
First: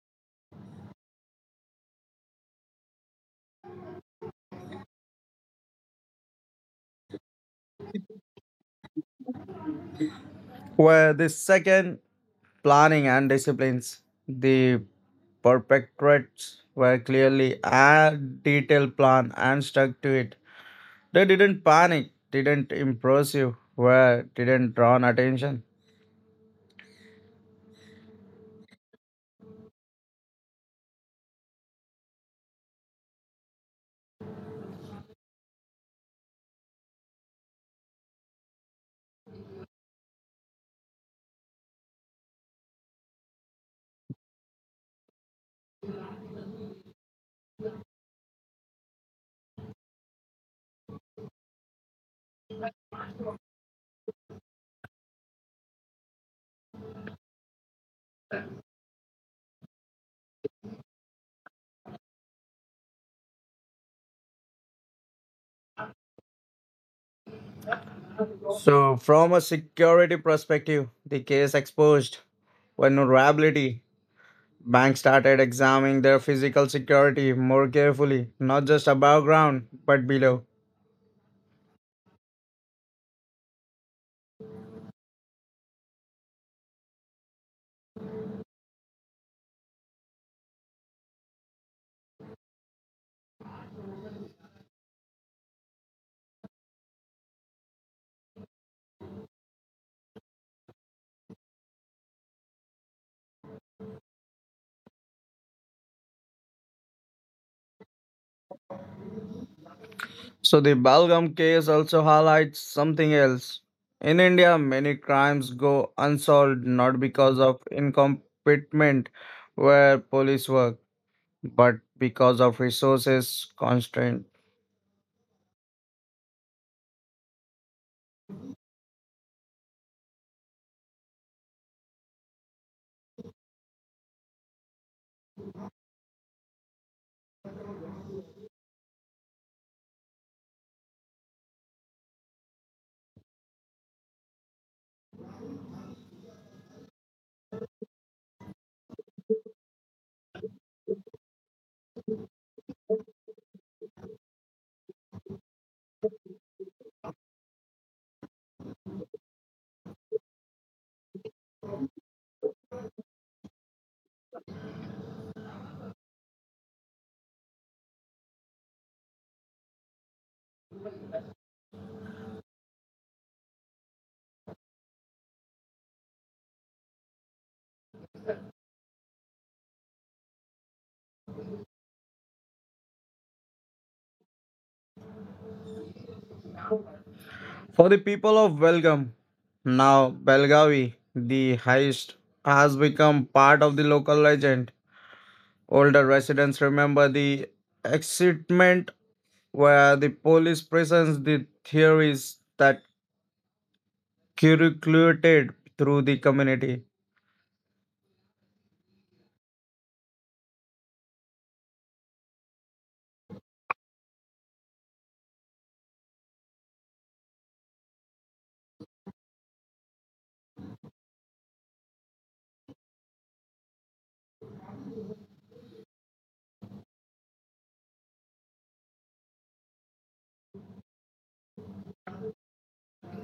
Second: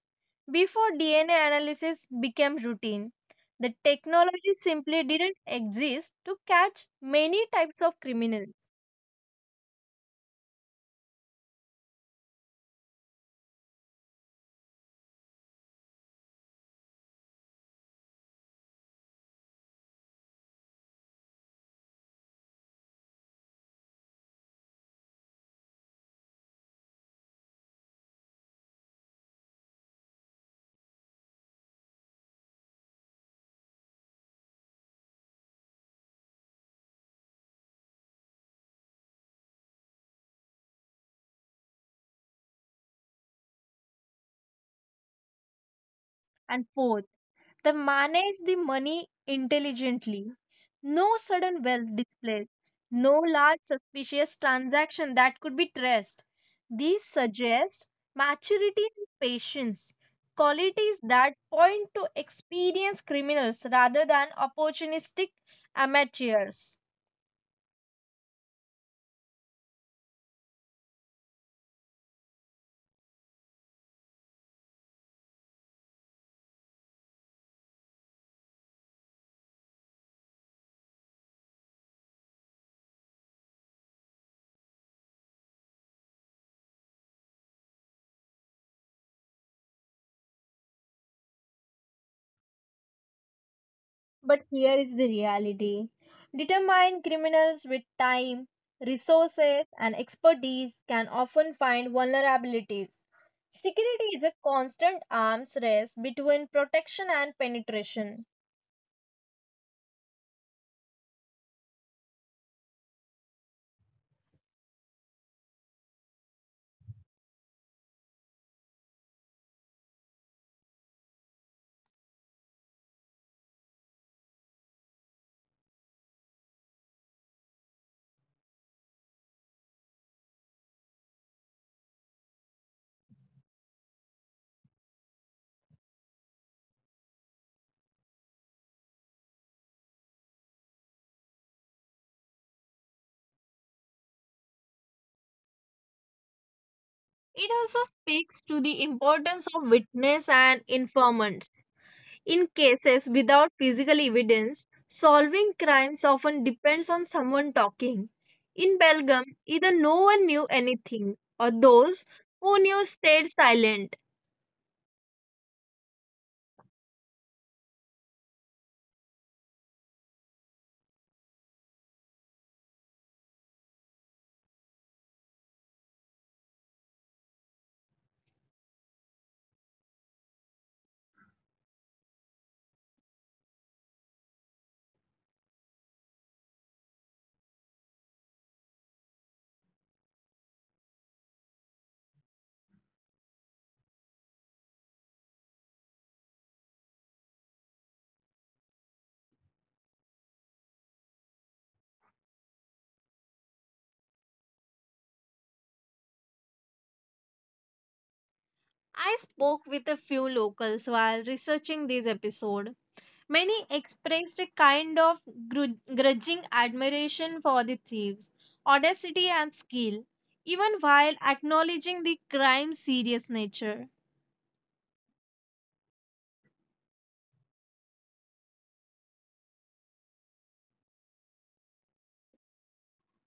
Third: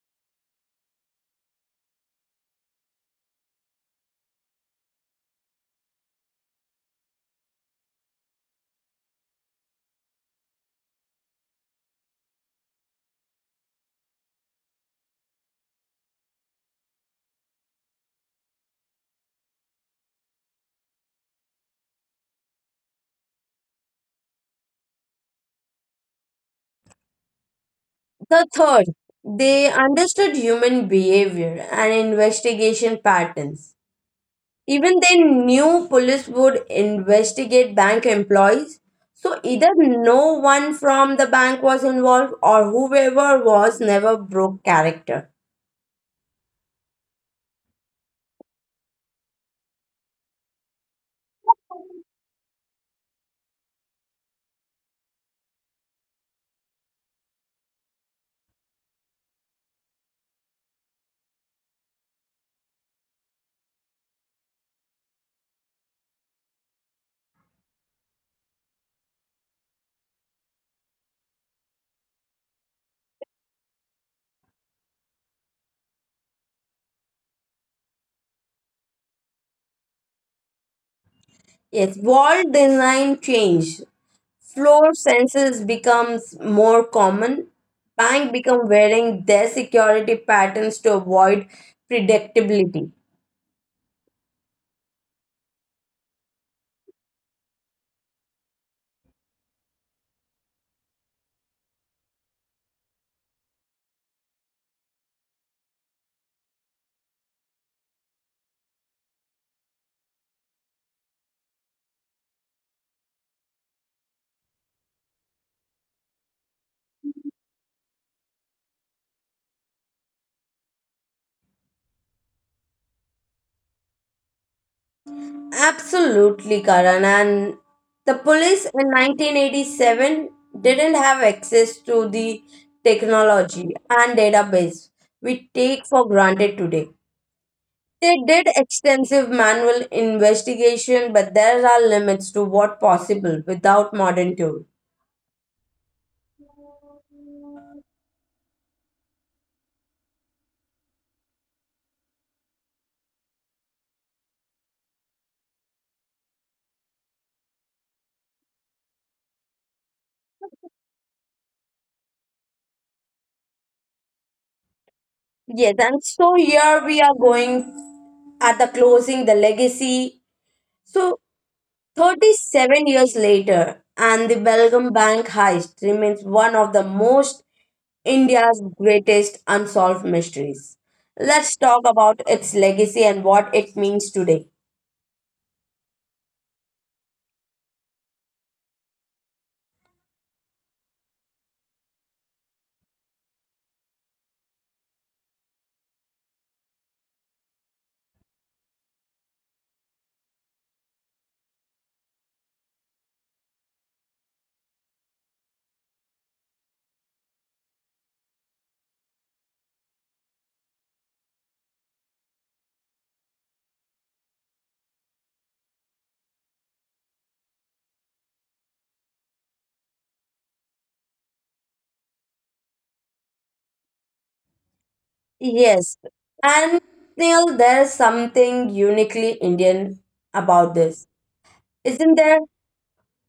before DNA analysis became routine. The technology simply didn't exist to catch many types of criminals. Where the second, planning and disciplines, the perpetrators were clearly a detailed plan and stuck to it. They didn't panic, didn't impress you, were didn't draw attention. The third, they understood human behavior and investigation patterns. Even they knew police would investigate bank employees. So either no one from the bank was involved or whoever was never broke character. And fourth, they manage the money intelligently. No sudden wealth displays, no large suspicious transaction that could be traced. These suggest maturity and patience, qualities that point to experienced criminals rather than opportunistic amateurs. So, from a security perspective, the case exposed vulnerability. Banks started examining their physical security more carefully, not just above ground, but below. Yes, wall design change. Floor sensors becomes more common. Bank become wearing their security patterns to avoid predictability. But here is the reality. Determined criminals with time, resources, and expertise can often find vulnerabilities. Security is a constant arms race between protection and penetration. So, the Balgam case also highlights something else. In India, many crimes go unsolved not because of incompetent where police work, but because of resources constraint. Absolutely, Karan. And the police in 1987 didn't have access to the technology and database we take for granted today. They did extensive manual investigation, but there are limits to what possible without modern tools. It also speaks to the importance of witness and informants. In cases without physical evidence, solving crimes often depends on someone talking. In Belgium, either no one knew anything or those who knew stayed silent. Yes, and so here we are going at the closing, the legacy. So, 37 years later, and the Belgium bank heist remains one of the most India's greatest unsolved mysteries. Let's talk about its legacy and what it means today. For the people of Belgaum, now Belgavi, the heist has become part of the local legend. Older residents remember the excitement where the police presents the theories that circulated through the community. I spoke with a few locals while researching this episode. Many expressed a kind of grudging admiration for the thieves, audacity, and skill, even while acknowledging the crime's serious nature. Yes, and Neil, there is something uniquely Indian about this, isn't there?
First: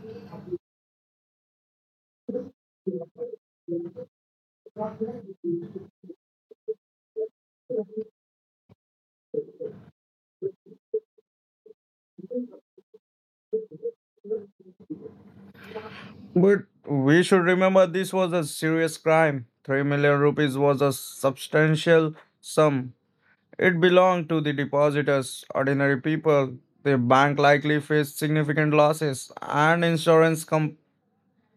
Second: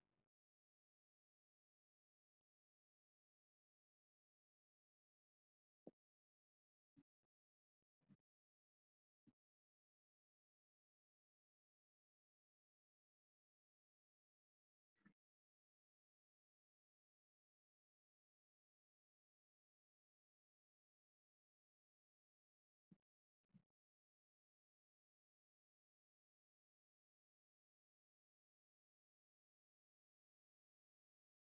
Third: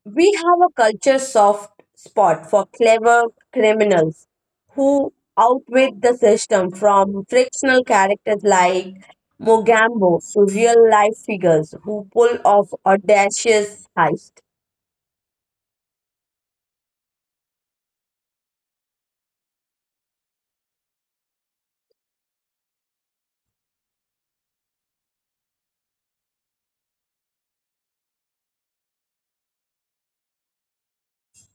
We have a culture soft spot for clever criminals who outwit the system, from fictional characters like Mogambo to real life figures who pull off audacious heists. But we should remember this was a serious crime. 3 million rupees was a substantial sum. It belonged to the depositors, ordinary people. The bank likely faced significant losses and insurance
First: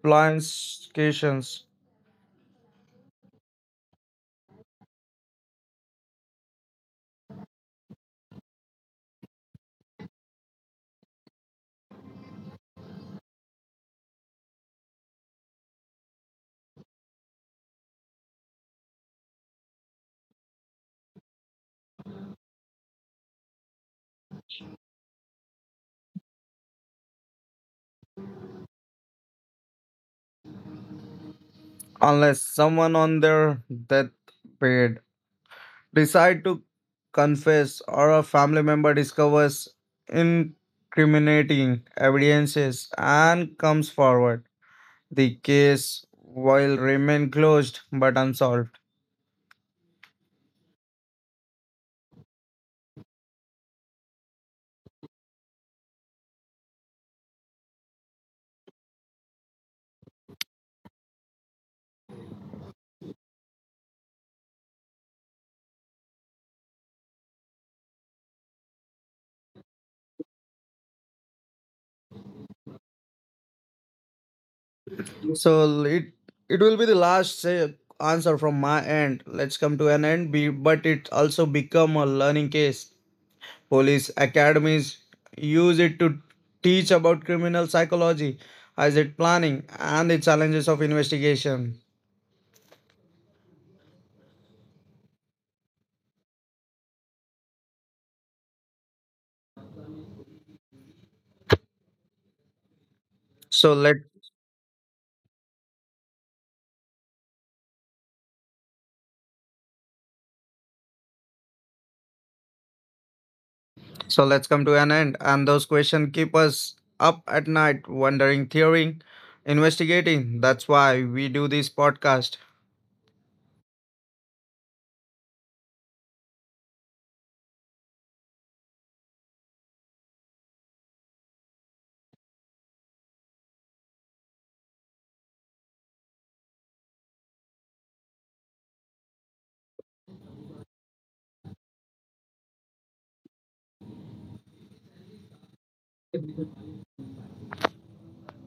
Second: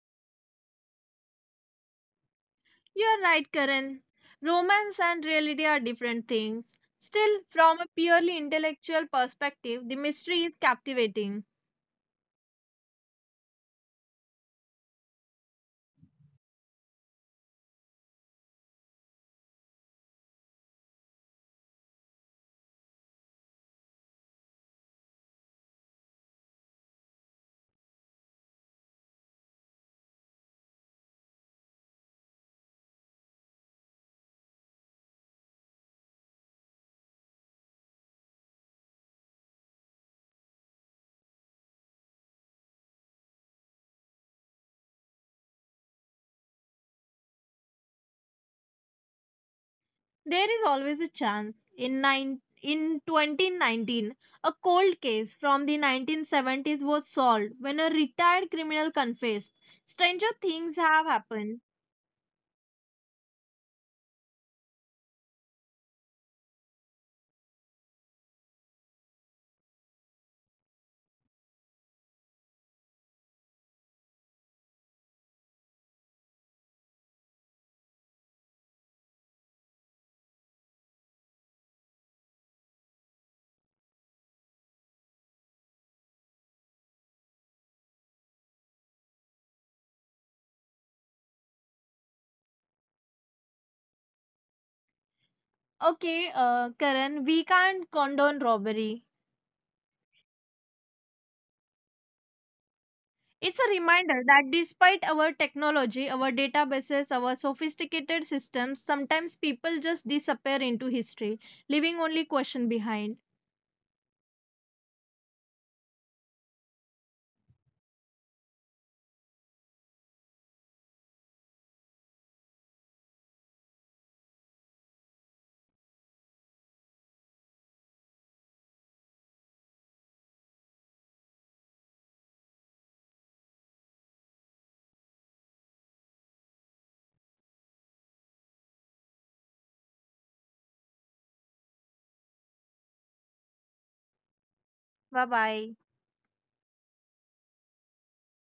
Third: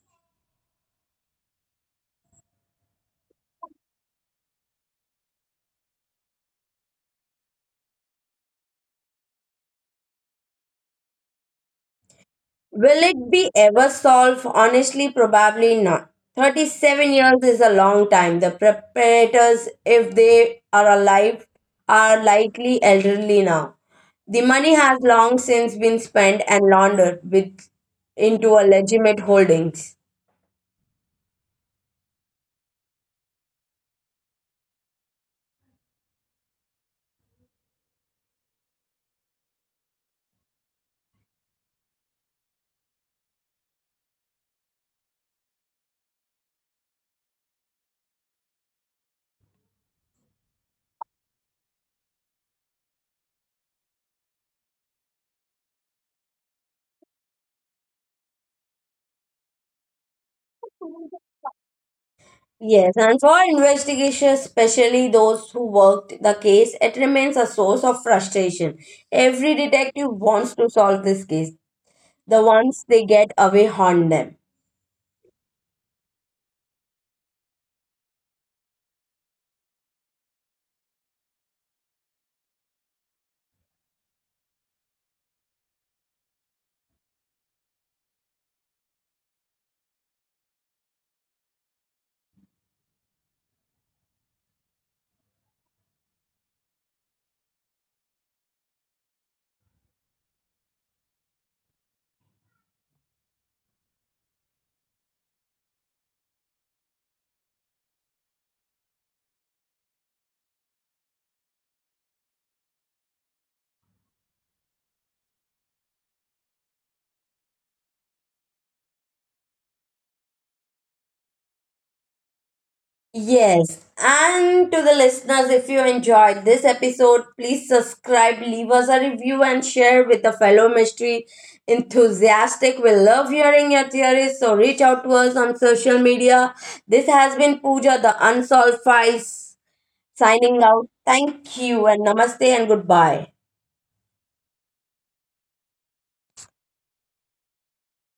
complications You're right, Karen. Romance and reality are different things. Still, from a purely intellectual perspective, the mystery is captivating. Will it be ever solved? Honestly, probably not. 37 years is a long time. The preparators, if they are alive, are likely elderly now. The money has long since been spent and laundered with, into a legitimate holdings. unless someone on their deathbed decide to confess or a family member discovers incriminating evidences and comes forward. The case will remain closed but unsolved. There is always a chance. In 2019, a cold case from the 1970s was solved when a retired criminal confessed. Stranger things have happened. Yes, and for investigators, especially those who worked the case, it remains a source of frustration. Every detective wants to solve this case. The ones they get away haunt them. So it will be the last say, answer from my end. Let's come to an end. Be, but it also become a learning case. Police academies use it to teach about criminal psychology, hazard planning, and the challenges of investigation. Okay, Karan, we can't condone robbery. It's a So let reminder that despite our technology, our databases, our sophisticated systems, sometimes people just disappear into history, leaving only question behind. so let's come to an end. And those questions keep us up at night, wondering, theorying, investigating. That's why we do this podcast. Yes, and to the listeners, if you enjoyed this episode, please subscribe, leave us a review, and share with a fellow mystery enthusiastic. We love hearing your theories, so reach out to us on social media. This has been Pooja, the Unsolved Files, signing out. Thank you, and namaste, and goodbye. Bye bye.